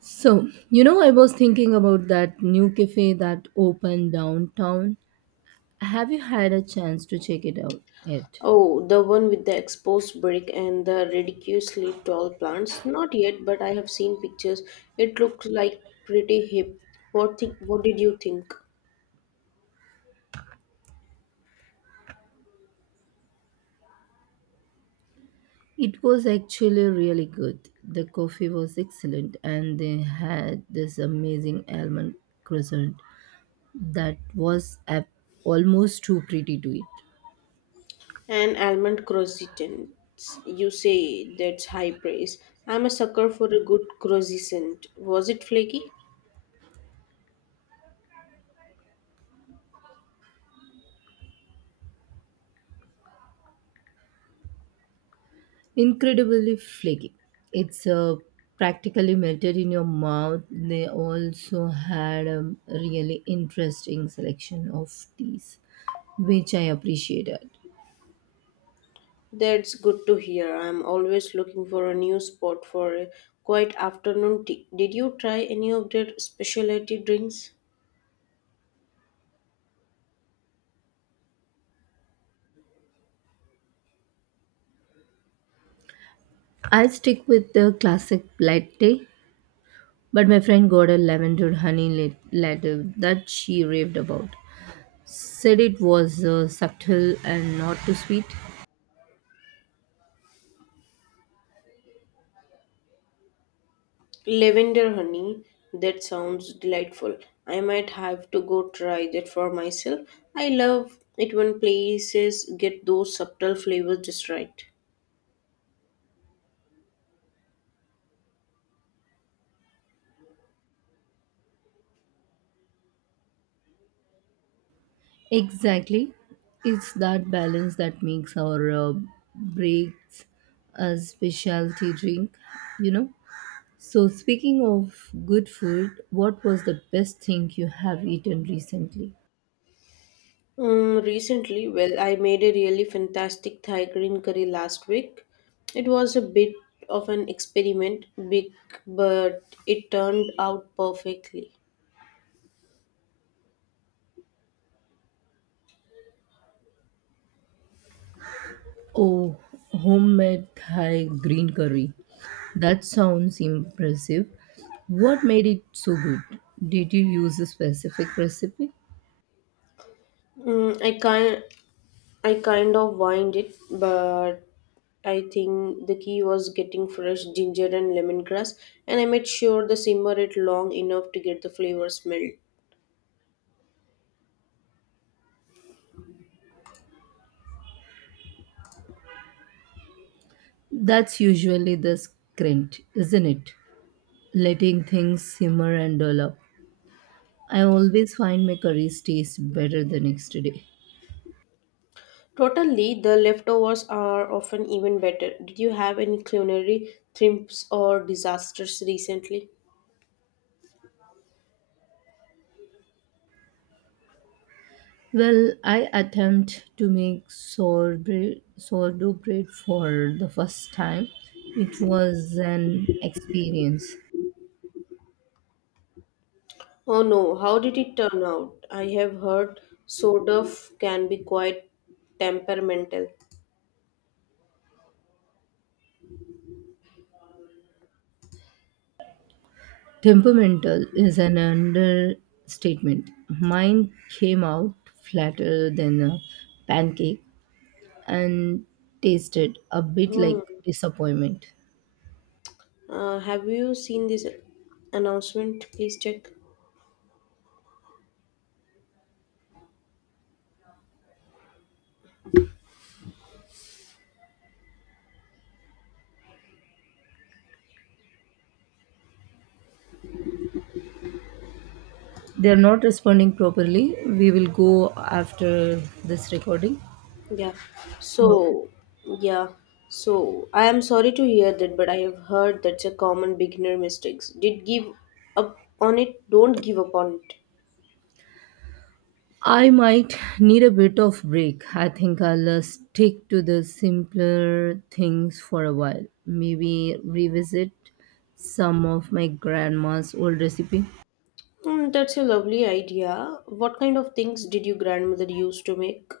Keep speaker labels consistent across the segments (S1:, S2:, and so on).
S1: So, you know, I was thinking about that new cafe that opened downtown. Have you had a chance to check it out yet?
S2: Oh, the one with the exposed brick and the ridiculously tall plants. Not yet, but I have seen pictures. It looked like pretty hip. What did you think?
S1: It was actually really good. The coffee was excellent, and they had this amazing almond croissant that was almost too pretty to eat.
S2: An almond croissant. You say that's high praise. I'm a sucker for a good croissant. Was it flaky?
S1: Incredibly flaky. It's practically melted in your mouth. They also had a really interesting selection of teas, which I appreciated.
S2: That's good to hear. I'm always looking for a new spot for a quiet afternoon tea. Did you try any of their specialty drinks?
S1: I'll stick with the classic latte, but my friend got a lavender honey latte that she raved about. Said it was subtle and not too sweet.
S2: Lavender honey, that sounds delightful. I might have to go try that for myself. I love it when places get those subtle flavors just right.
S1: Exactly. It's that balance that makes our breaks a specialty drink, you know. So, speaking of good food, what was the best thing you have eaten recently?
S2: Recently, well, I made a really fantastic Thai green curry last week. It was a bit of an experiment, big, but it turned out perfectly.
S1: Oh, homemade Thai green curry. That sounds impressive. What made it so good? Did you use a specific recipe?
S2: Mm, I can't. I kind of whined it, but I think the key was getting fresh ginger and lemongrass, and I made sure to simmer it long enough to get the flavors meld.
S1: That's usually the scrent, isn't it? Letting things simmer and develop. I always find my curries taste better the next day.
S2: Totally, the leftovers are often even better. Did you have any culinary triumphs or disasters recently?
S1: Well, I attempt to make sourdough bread for the first time. It was an experience.
S2: Oh no, how did it turn out? I have heard sort of can be quite temperamental.
S1: Temperamental is an understatement. Mine came out flatter than a pancake and tasted a bit like
S2: Hmm.
S1: disappointment.
S2: Have you seen this announcement? Please check.
S1: They are not responding properly. We will go after this recording.
S2: Yeah.
S1: Okay.
S2: So, yeah. So, I am sorry to hear that, but I have heard that's a common beginner mistakes. Did give up on it, don't give up on it.
S1: I might need a bit of break. I think I'll stick to the simpler things for a while. Maybe revisit some of my grandma's old recipe.
S2: That's a lovely idea. What kind of things did your grandmother used to make?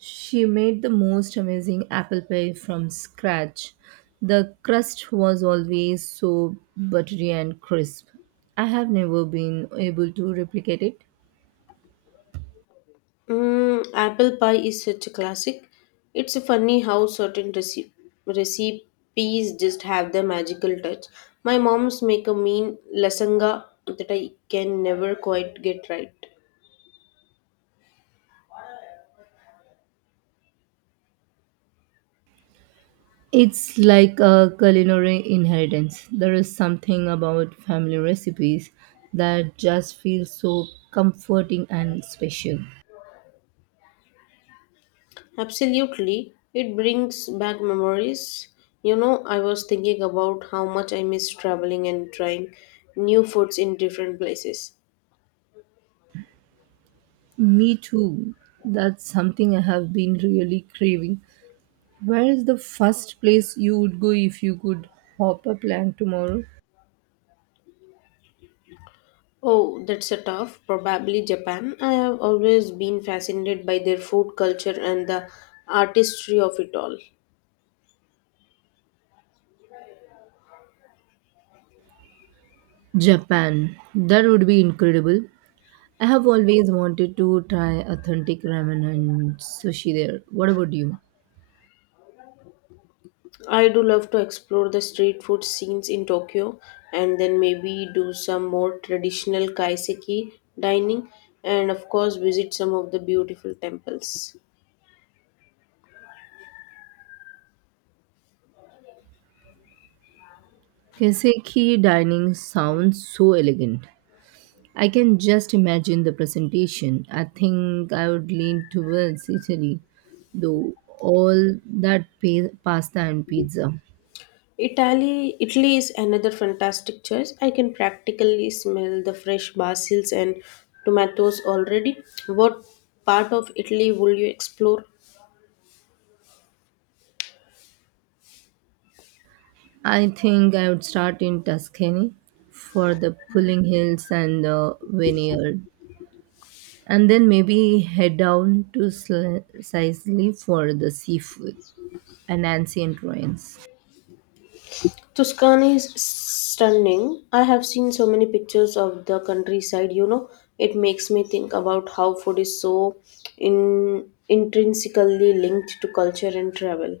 S1: She made the most amazing apple pie from scratch. The crust was always so buttery and crisp. I have never been able to replicate it.
S2: Apple pie is such a classic. It's funny how recipes just have their magical touch. My mom's make a mean lasagna that I can never quite get right.
S1: It's like a culinary inheritance. There is something about family recipes that just feels so comforting and special.
S2: Absolutely. It brings back memories. You know, I was thinking about how much I miss traveling and trying new foods in different places.
S1: Me too. That's something I have been really craving. Where is the first place you would go if you could hop a plane tomorrow?
S2: Oh, that's a tough. Probably Japan. I have always been fascinated by their food culture and the artistry of it all.
S1: Japan. That would be incredible. I have always wanted to try authentic ramen and sushi there. What about you?
S2: I do love to explore the street food scenes in Tokyo and then maybe do some more traditional kaiseki dining and of course visit some of the beautiful temples.
S1: Kaseki dining sounds so elegant. I can just imagine the presentation. I think I would lean towards Italy, though all that pasta and pizza.
S2: Italy is another fantastic choice. I can practically smell the fresh basils and tomatoes already. What part of Italy will you explore?
S1: I think I would start in Tuscany for the pulling hills and the vineyard, and then maybe head down to Sicily for the seafood and ancient ruins.
S2: Tuscany is stunning. I have seen so many pictures of the countryside. It makes me think about how food is so intrinsically linked to culture and travel.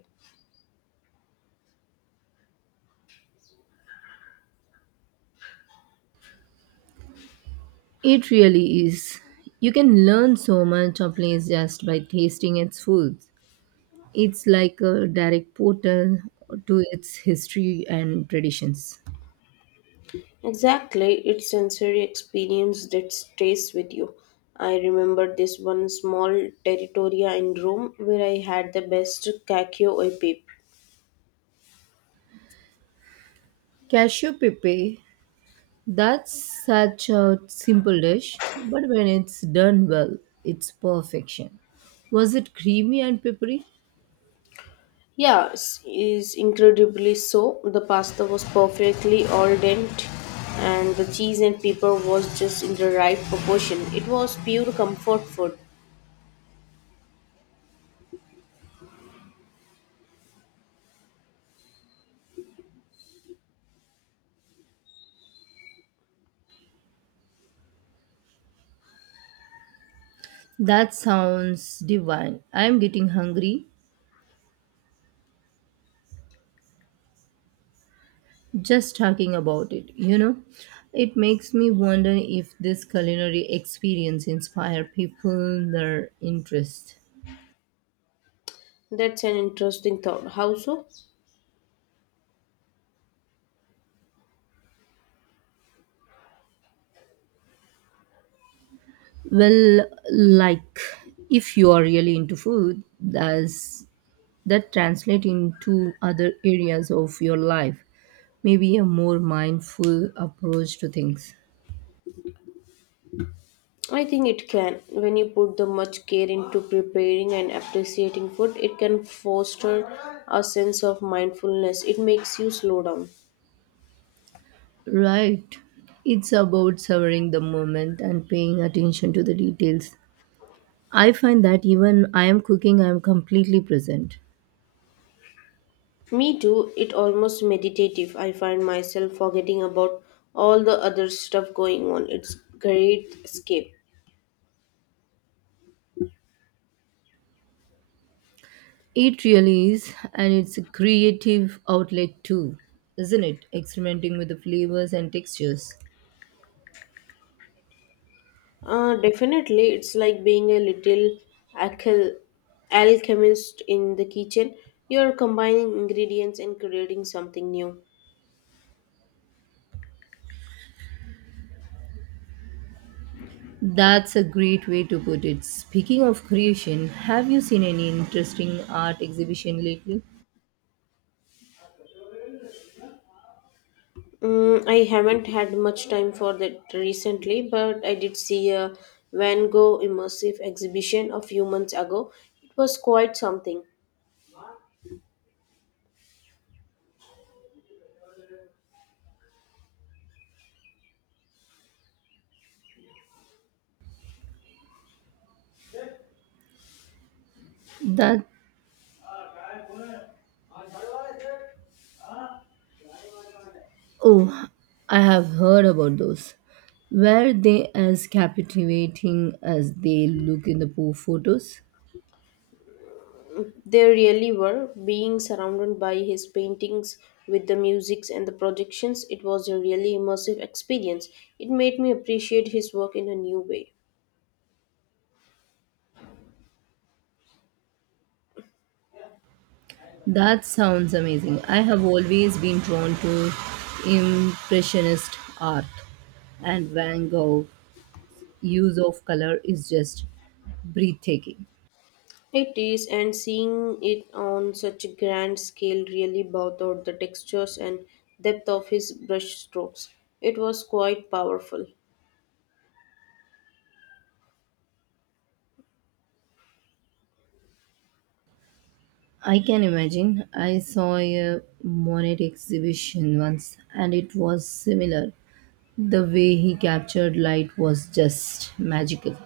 S1: It really is. You can learn so much of a place just by tasting its food. It's like a direct portal to its history and traditions.
S2: Exactly, it's sensory experience that stays with you. I remember this one small territoria in Rome where I had the best cacio e pepe.
S1: Cashew Pepe. That's such a simple dish, but when it's done well, it's perfection. Was it creamy and peppery?
S2: Yes, is incredibly so. The pasta was perfectly al dente, and the cheese and pepper was just in the right proportion. It was pure comfort food.
S1: That sounds divine. I'm getting hungry just talking about it, you know? It makes me wonder if this culinary experience inspire people their interest.
S2: That's an interesting thought. How so?
S1: Well, like if you are really into food, does that translate into other areas of your life? Maybe a more mindful approach to things.
S2: I think it can. When you put the much care into preparing and appreciating food, it can foster a sense of mindfulness. It makes you slow down.
S1: Right. It's about savoring the moment and paying attention to the details. I find that even I am cooking, I am completely present.
S2: Me too, it almost meditative. I find myself forgetting about all the other stuff going on. It's great escape.
S1: It really is, and it's a creative outlet too, isn't it? Experimenting with the flavors and textures.
S2: Definitely, it's like being a little alchel- alchemist in the kitchen. You're combining ingredients and creating something new.
S1: That's a great way to put it. Speaking of creation, have you seen any interesting art exhibition lately?
S2: I haven't had much time for that recently, but I did see a Van Gogh immersive exhibition a few months ago. It was quite something.
S1: That oh, I have heard about those. Were they as captivating as they look in the photos?
S2: They really were being surrounded by his paintings with the musics and the projections. It was a really immersive experience. It made me appreciate his work in a new way.
S1: That sounds amazing. I have always been drawn to impressionist art, and Van Gogh's use of color is just breathtaking.
S2: It is, and seeing it on such a grand scale really brought out the textures and depth of his brush strokes. It was quite powerful.
S1: I can imagine. I saw a Monet exhibition once and it was similar. The way he captured light was just magical.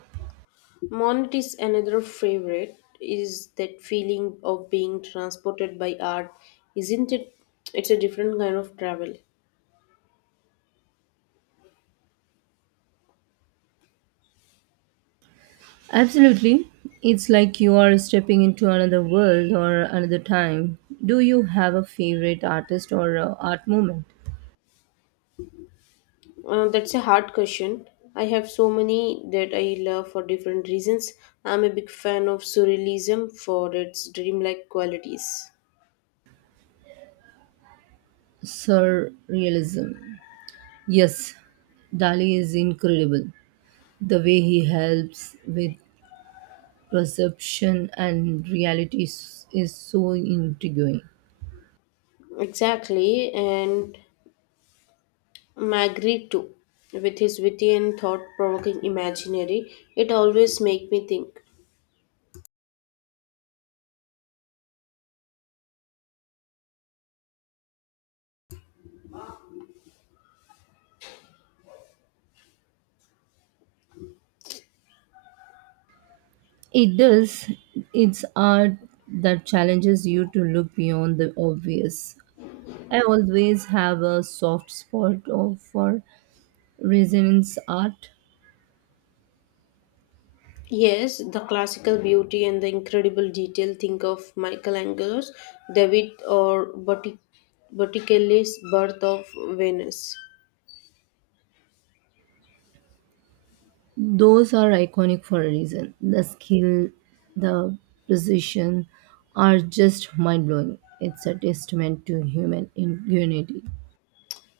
S2: Monet is another favorite. Is that feeling of being transported by art? Isn't it? It's a different kind of travel.
S1: Absolutely. It's like you are stepping into another world or another time. Do you have a favorite artist or art movement?
S2: That's a hard question. I have so many that I love for different reasons. I'm a big fan of surrealism for its dreamlike qualities.
S1: Surrealism. Yes, Dali is incredible. The way he helps with perception and reality is so intriguing.
S2: Exactly, and Magritte too, with his witty and thought-provoking imaginary. It always makes me think.
S1: It does. It's art that challenges you to look beyond the obvious. I always have a soft spot for resonance art.
S2: Yes, the classical beauty and the incredible detail. Think of Michelangelo's David or Botticelli's Birth of Venus.
S1: Those are iconic for a reason. The skill, the precision are just mind blowing. It's a testament to human unity.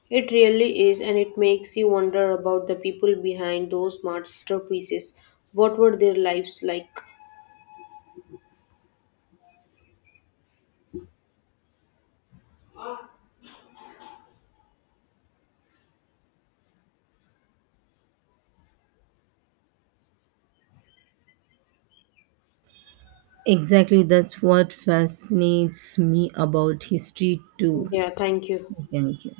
S2: It really is, and it makes you wonder about the people behind those masterpieces. What were their lives like?
S1: Exactly, that's what fascinates me about history too.
S2: Yeah, thank you.
S1: Thank you.